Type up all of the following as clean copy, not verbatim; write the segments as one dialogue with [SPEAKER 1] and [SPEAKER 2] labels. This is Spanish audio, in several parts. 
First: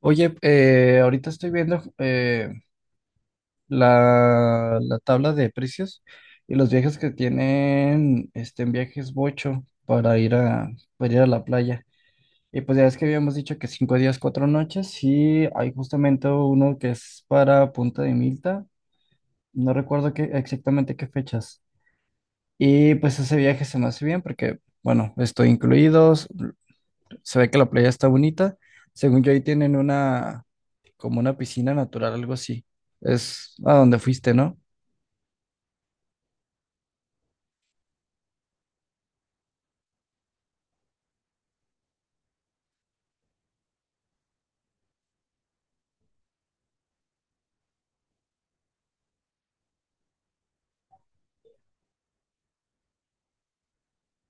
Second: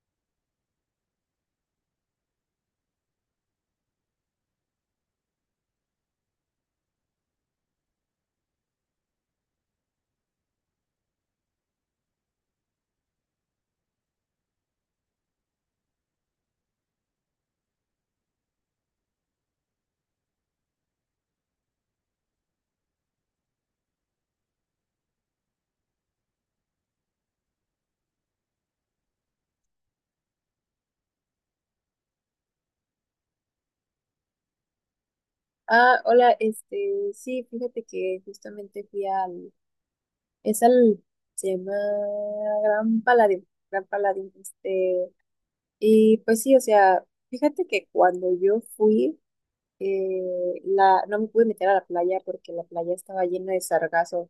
[SPEAKER 1] Oye, ahorita estoy viendo la tabla de precios y los viajes que tienen en viajes Bocho para ir a la playa. Y pues ya es que habíamos dicho que cinco días, cuatro noches, y hay justamente uno que es para Punta de Milta. No recuerdo exactamente qué fechas. Y pues ese viaje se me hace bien porque, bueno, estoy incluidos. Se ve que la playa está bonita. Según yo, ahí tienen como una piscina natural, algo así. Es a donde fuiste, ¿no?
[SPEAKER 2] Ah, hola, sí, fíjate que justamente fui al, es al, se llama Gran Palladium, Gran Palladium. Y pues sí, o sea, fíjate que cuando yo fui, no me pude meter a la playa porque la playa estaba llena de sargazo.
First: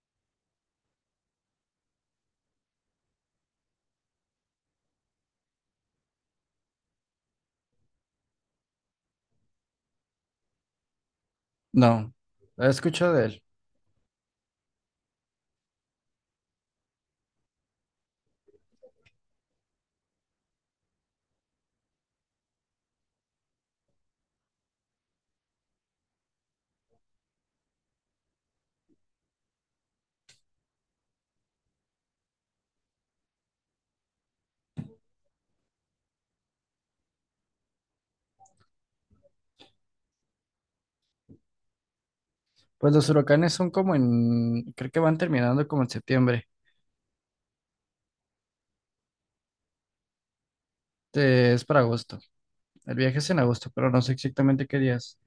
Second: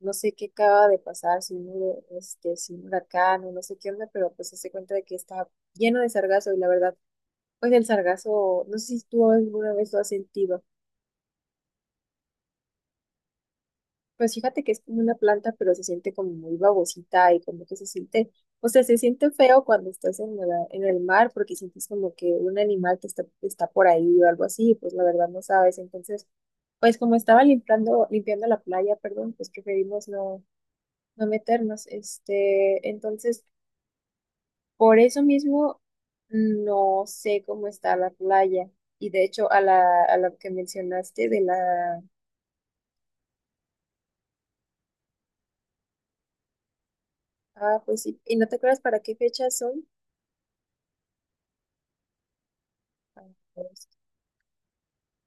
[SPEAKER 2] No sé qué acaba de pasar, si un huracán o no sé qué onda, pero pues se hace cuenta de que estaba lleno de sargazo. Y la verdad, pues el sargazo, no sé si tú alguna vez lo has sentido.
[SPEAKER 1] No, he escuchado de él.
[SPEAKER 2] Pues fíjate que es como una planta, pero se siente como muy babosita y como que se siente, o sea, se siente feo cuando estás en el mar porque sientes como que un animal que está por ahí o algo así, pues la verdad no sabes. Entonces, pues como estaba limpiando la playa, perdón, pues preferimos no, no meternos. Entonces, por eso mismo no sé cómo está la playa. Y de hecho, a la que mencionaste de la.
[SPEAKER 1] Pues los huracanes son como creo que van terminando como en septiembre.
[SPEAKER 2] Ah, pues sí, ¿y no te acuerdas para qué fechas son?
[SPEAKER 1] Es para agosto. El viaje
[SPEAKER 2] Ah,
[SPEAKER 1] es en agosto,
[SPEAKER 2] pues,
[SPEAKER 1] pero no sé exactamente qué días.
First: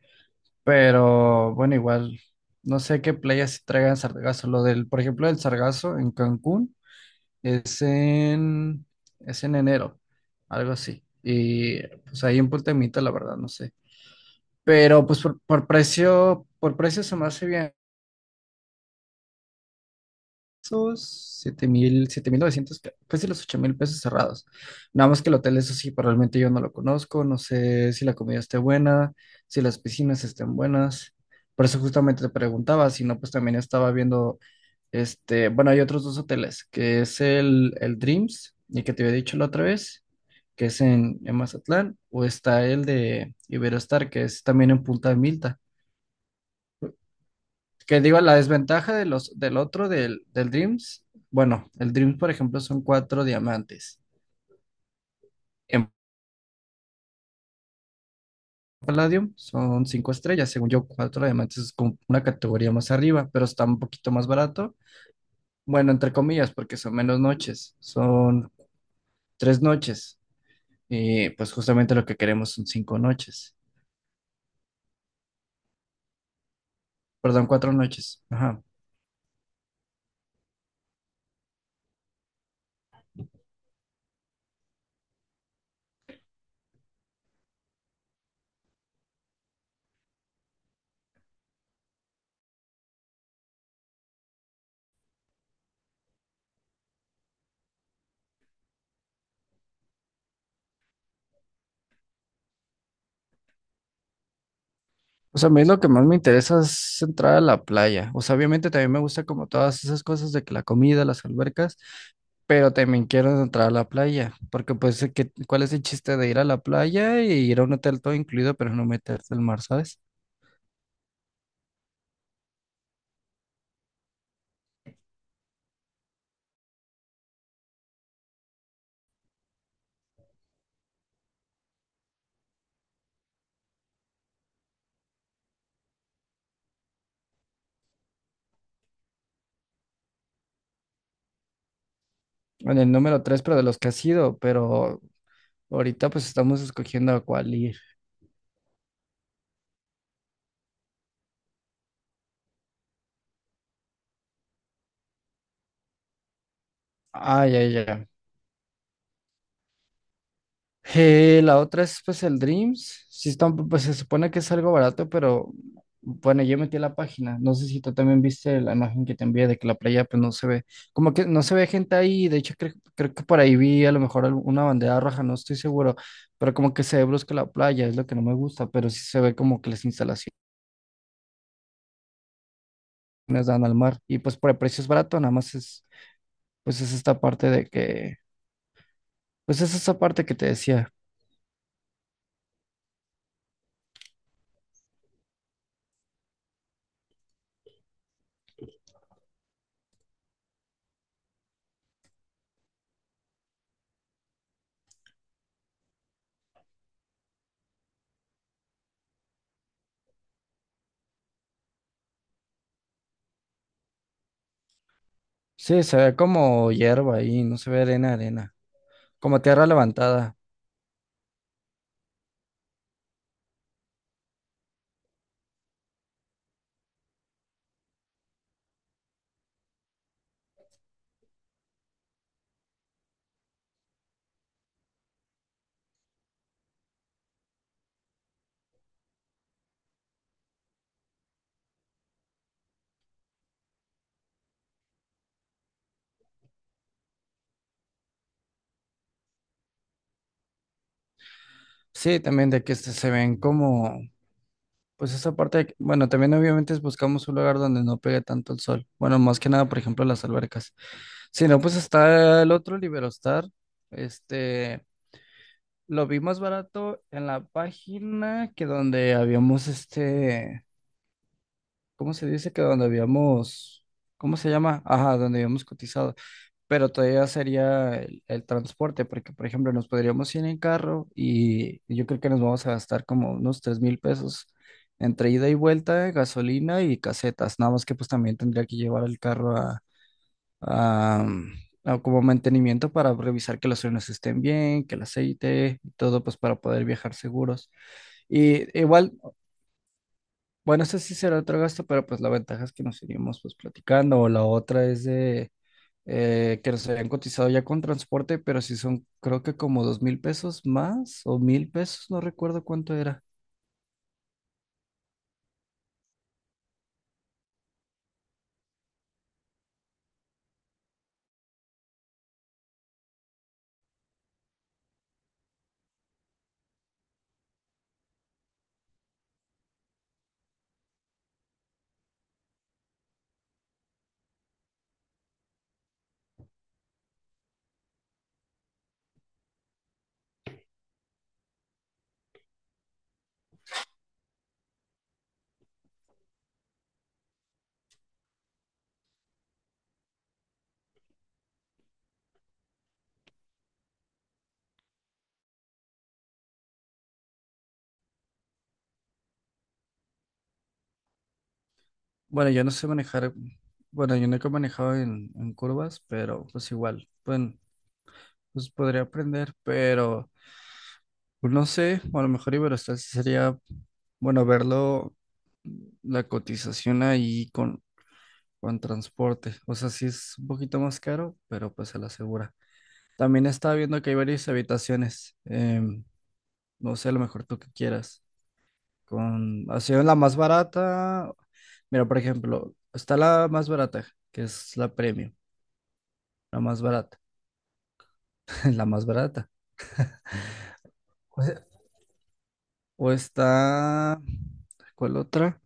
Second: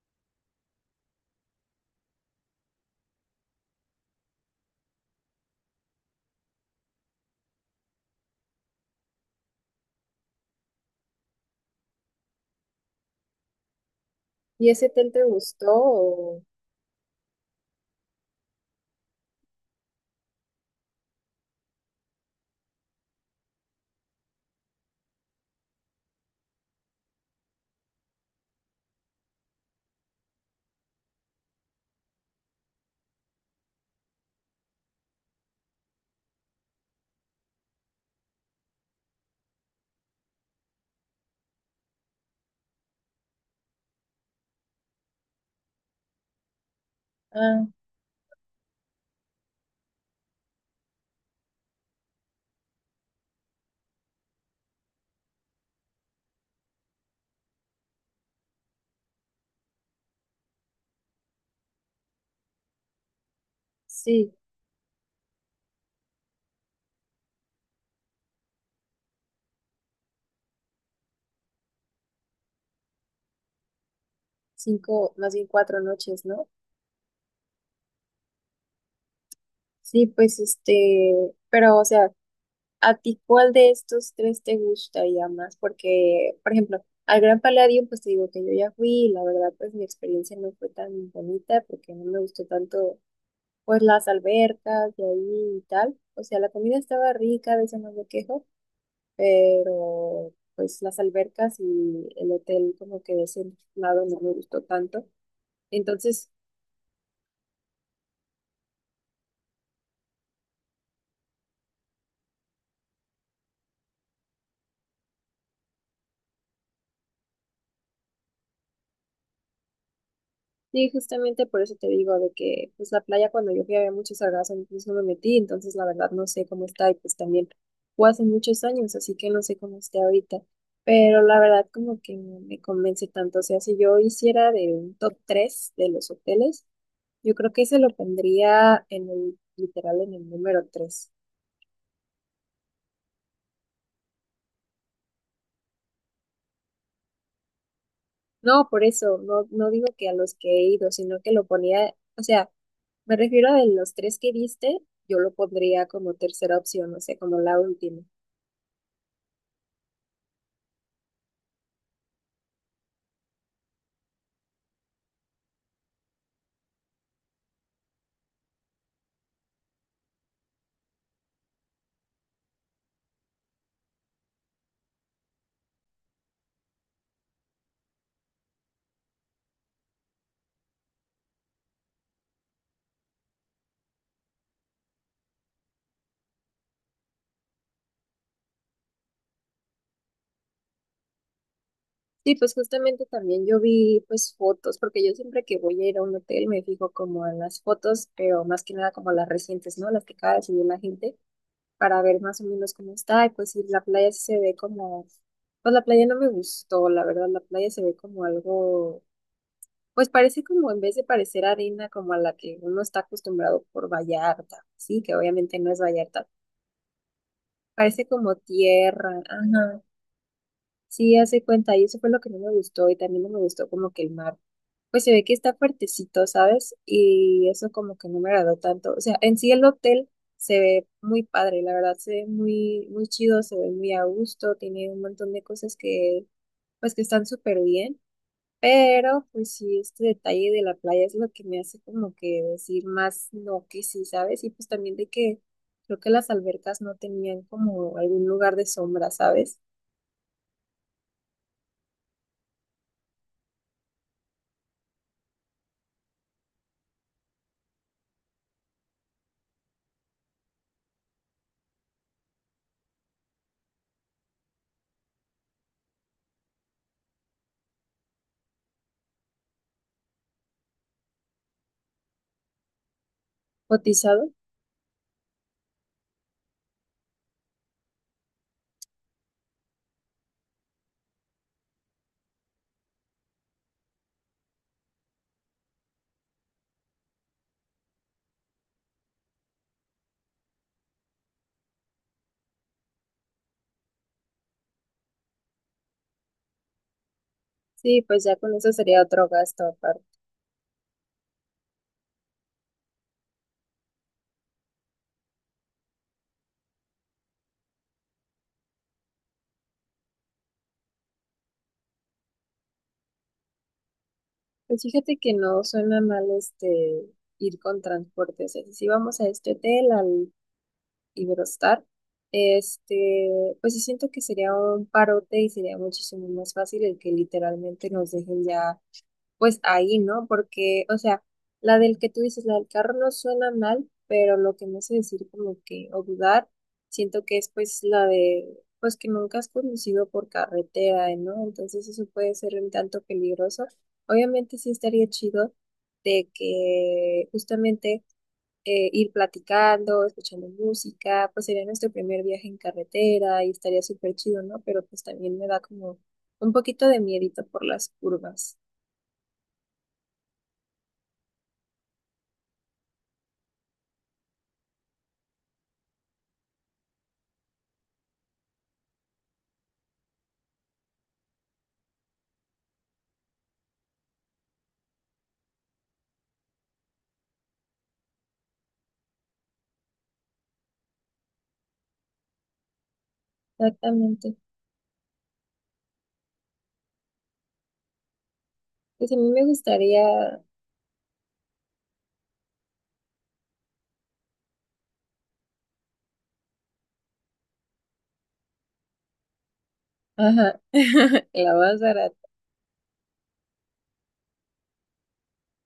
[SPEAKER 1] Pero bueno, igual, no sé qué playas se traigan sargazo. Lo del, por ejemplo, el sargazo en Cancún. Es en, es en enero, algo así. Y pues ahí en Punta Mita, la verdad, no sé.
[SPEAKER 2] ¿y ese
[SPEAKER 1] Pero
[SPEAKER 2] hotel
[SPEAKER 1] pues
[SPEAKER 2] te gustó?
[SPEAKER 1] por precio se me hace bien. Esos 7.000, 7.900, casi los $8,000 cerrados. Nada más que el hotel, eso sí, pero realmente yo no lo conozco. No sé si la comida esté buena, si las piscinas estén buenas. Por eso justamente te preguntaba, si no, pues también estaba viendo, este, bueno, hay otros dos hoteles, que es el Dreams, y que te había dicho la otra vez que es en Mazatlán, o está el de Iberostar, que es también en Punta Milta.
[SPEAKER 2] Ah,
[SPEAKER 1] Que digo, la desventaja de los, del otro, del, del Dreams, bueno, el Dreams, por ejemplo, son cuatro diamantes. En Palladium son cinco estrellas, según yo, cuatro diamantes es como una categoría más arriba, pero está un poquito más
[SPEAKER 2] sí,
[SPEAKER 1] barato. Bueno, entre comillas, porque son menos noches, son tres noches. Y pues justamente lo que queremos son cinco noches,
[SPEAKER 2] 5, más bien 4 noches, ¿no?
[SPEAKER 1] perdón, cuatro noches. Ajá.
[SPEAKER 2] Sí, pues pero o sea, ¿a ti cuál de estos tres te gustaría más? Porque, por ejemplo, al Gran Palladium, pues te digo que yo ya fui y la verdad, pues mi experiencia no fue tan bonita porque no me gustó tanto, pues las albercas de ahí y tal. O sea, la comida estaba rica, de eso no me quejo, pero pues las albercas y el hotel como que de ese lado no me gustó tanto.
[SPEAKER 1] O sea, a mí lo que más me
[SPEAKER 2] Entonces,
[SPEAKER 1] interesa es entrar a la playa. O sea, obviamente también me gusta como todas esas cosas de que la comida, las albercas, pero también quiero entrar a la playa, porque pues, ¿cuál es el chiste de ir a la playa y ir a un hotel todo incluido, pero no meterte al mar, ¿sabes?
[SPEAKER 2] sí, justamente por eso te digo de que pues la playa cuando yo fui había muchas algas, entonces no me metí, entonces la verdad no sé cómo está y pues también fue hace muchos años, así que no sé cómo esté ahorita. Pero la verdad como que no me convence tanto, o sea, si yo hiciera de un top 3 de los hoteles, yo creo que ese lo pondría en el, literal en el número 3.
[SPEAKER 1] En el número tres, pero de los que has ido, pero ahorita pues estamos escogiendo a cuál ir.
[SPEAKER 2] No, por eso, no, no digo que a los que he ido, sino que lo ponía, o sea, me refiero de los tres que diste, yo lo pondría como tercera opción, o sea, como
[SPEAKER 1] Ah,
[SPEAKER 2] la
[SPEAKER 1] ya,
[SPEAKER 2] última.
[SPEAKER 1] ya. La otra es pues el Dreams. Sí está, pues se supone que es algo barato, pero bueno, yo metí la página. No sé si tú también viste la imagen que te envié de que la playa pues no se ve, como que no se ve gente ahí. De hecho, creo que por ahí vi a lo mejor una bandera roja, no estoy seguro, pero como que se ve brusca la playa, es lo que no me gusta, pero sí se ve como que las instalaciones dan al mar. Y pues por el precio es barato, nada más es, pues es esta parte pues es esa parte que te decía.
[SPEAKER 2] Sí, pues justamente también yo vi pues fotos, porque yo siempre que voy a ir a un hotel me fijo como en las fotos, pero más que nada como las recientes, ¿no? Las que acaba de subir la gente, para ver más o menos cómo está, y pues si la playa sí se ve como, pues la playa no me gustó, la verdad, la playa se ve como algo. Pues parece como en vez de parecer arena como a la que uno está acostumbrado por Vallarta, sí, que obviamente no es
[SPEAKER 1] Sí, se ve
[SPEAKER 2] Vallarta,
[SPEAKER 1] como hierba ahí, no se ve
[SPEAKER 2] parece
[SPEAKER 1] arena,
[SPEAKER 2] como
[SPEAKER 1] arena.
[SPEAKER 2] tierra,
[SPEAKER 1] Como tierra
[SPEAKER 2] ajá,
[SPEAKER 1] levantada.
[SPEAKER 2] sí, hace cuenta, y eso fue lo que no me gustó, y también no me gustó como que el mar, pues se ve que está fuertecito, ¿sabes? Y eso como que no me agradó tanto, o sea, en sí el hotel se ve muy padre, la verdad, se ve muy, muy chido, se ve muy a gusto, tiene un montón de cosas que, pues que están súper bien. Pero pues sí, este detalle de la playa es lo que me hace como que decir más no que sí, ¿sabes? Y pues también de que creo que las albercas no tenían como algún lugar de sombra, ¿sabes?
[SPEAKER 1] Sí, también de que se ven como, pues esa parte, bueno, también obviamente buscamos un lugar donde no pegue tanto el sol. Bueno, más que nada, por ejemplo, las albercas. Si no, pues está el otro Liberostar. Este, lo vi más barato en la página que donde habíamos, este, ¿cómo se dice? Que donde habíamos,
[SPEAKER 2] Cotizado.
[SPEAKER 1] ¿cómo se llama? Ajá, donde habíamos cotizado. Pero todavía sería el transporte, porque por ejemplo nos podríamos ir en carro, y yo creo que nos vamos a gastar como unos $3,000 entre ida y vuelta, gasolina y casetas. Nada más que pues también tendría que llevar el carro a, mm, a como mantenimiento para revisar que los frenos estén bien, que el aceite y todo pues para poder viajar seguros.
[SPEAKER 2] Sí, pues ya con
[SPEAKER 1] Y
[SPEAKER 2] eso sería
[SPEAKER 1] igual,
[SPEAKER 2] otro gasto aparte.
[SPEAKER 1] bueno, ese sí será otro gasto, pero pues la ventaja es que nos iríamos pues platicando, o la otra es de que nos habían cotizado ya con transporte, pero sí son, creo que como $2,000 más, o $1,000, no recuerdo cuánto era.
[SPEAKER 2] Pues fíjate que no suena mal ir con transporte. O sea, si vamos a este hotel, al Iberostar, pues sí siento que sería un parote y sería muchísimo más fácil el que literalmente nos dejen ya pues ahí, ¿no? Porque, o sea, la del que tú dices, la del carro no suena mal, pero lo que me hace decir como que, o dudar, siento que es pues la de, pues que nunca has conducido por carretera, ¿no? Entonces eso puede ser un tanto peligroso. Obviamente sí estaría chido de que justamente ir platicando, escuchando música, pues sería nuestro primer viaje en carretera y estaría súper chido, ¿no? Pero pues también me da como un poquito de miedito por las curvas.
[SPEAKER 1] Bueno, yo no sé manejar, bueno, yo nunca he manejado en curvas, pero pues igual, bueno, pues podría aprender, pero pues, no sé, o a lo mejor Iberostar sí sería, bueno, verlo, la cotización ahí con transporte. O sea, sí es un poquito más caro, pero pues se la asegura. También estaba viendo que hay
[SPEAKER 2] Exactamente.
[SPEAKER 1] varias habitaciones. No sé, a lo mejor tú que quieras.
[SPEAKER 2] Pues a mí me
[SPEAKER 1] Con, así en la más
[SPEAKER 2] gustaría,
[SPEAKER 1] barata. Mira, por ejemplo, está la más barata, que es la premium, la más barata, la más barata.
[SPEAKER 2] ajá,
[SPEAKER 1] O
[SPEAKER 2] la
[SPEAKER 1] sea,
[SPEAKER 2] más barata.
[SPEAKER 1] o está, ¿cuál otra?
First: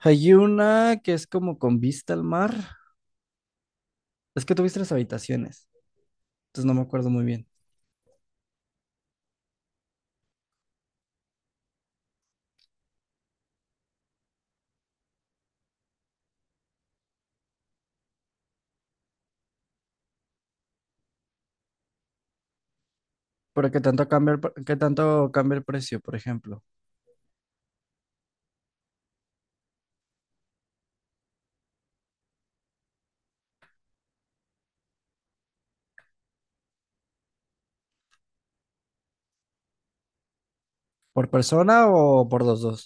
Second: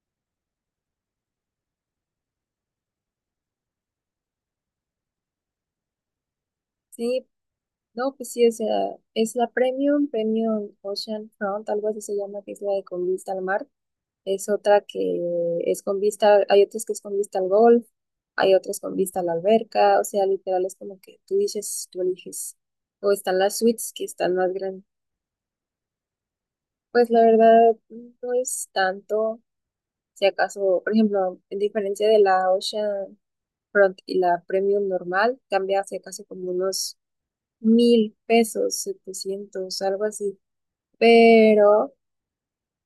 [SPEAKER 1] Hay una que es como con vista al mar. Es que tuviste las habitaciones, entonces no me acuerdo muy
[SPEAKER 2] Sí,
[SPEAKER 1] bien.
[SPEAKER 2] no, pues sí, o sea, es la Premium, Premium Ocean Front, algo así se llama, que es la de con vista al mar. Es otra que es con vista, hay otras que es con vista al golf, hay otras con vista a la alberca, o sea, literal es como que tú dices, tú eliges. O están las
[SPEAKER 1] ¿Pero qué
[SPEAKER 2] suites que
[SPEAKER 1] tanto cambia
[SPEAKER 2] están más
[SPEAKER 1] qué
[SPEAKER 2] grandes.
[SPEAKER 1] tanto cambia el precio, por ejemplo?
[SPEAKER 2] Pues la verdad, no es tanto, si acaso, por ejemplo, en diferencia de la Ocean Front y la Premium normal cambia hacia casi como unos 1,000 pesos, 700 algo así.
[SPEAKER 1] ¿Por persona
[SPEAKER 2] Pero
[SPEAKER 1] o por los dos?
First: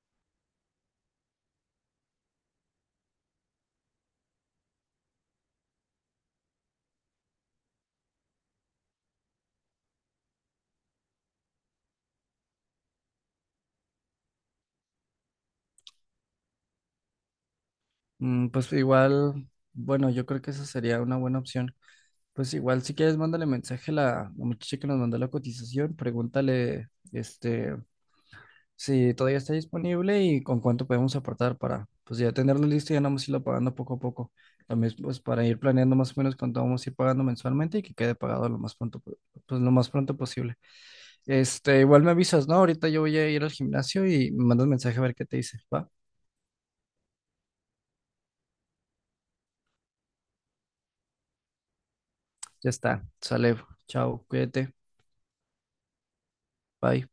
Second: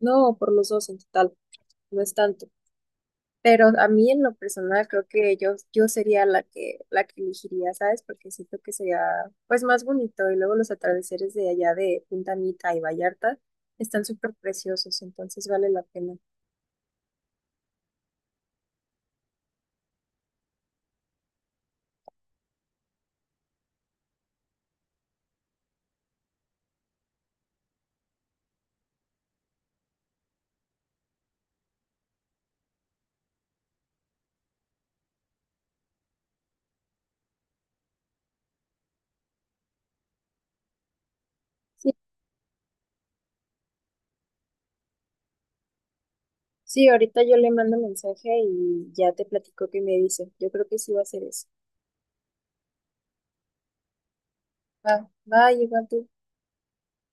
[SPEAKER 2] no, por los dos en total, no es tanto. Pero a mí en lo personal creo que yo sería la que elegiría, ¿sabes? Porque siento que sería pues más bonito y luego los atardeceres de allá de Punta Mita y Vallarta están súper preciosos, entonces vale la pena.
[SPEAKER 1] Mm, pues igual, bueno, yo creo que esa sería una buena opción. Pues igual, si quieres, mándale mensaje a la muchacha que nos mandó la cotización, pregúntale, este, si todavía está disponible y con cuánto podemos aportar para, pues ya tenerlo listo y ya nomás irlo pagando poco a poco. También, pues para ir planeando más o menos cuánto vamos a ir pagando mensualmente, y que quede pagado lo más pronto, pues lo más pronto posible. Este,
[SPEAKER 2] Sí,
[SPEAKER 1] igual me avisas, ¿no? Ahorita yo voy a ir al gimnasio y me mandas mensaje a ver qué te dice, ¿va?
[SPEAKER 2] sí, ahorita yo le mando mensaje y ya te platico qué me dice. Yo creo que sí va a ser eso.
[SPEAKER 1] Ya está, sale, chao, cuídate,
[SPEAKER 2] Va, va, igual tú.
[SPEAKER 1] bye.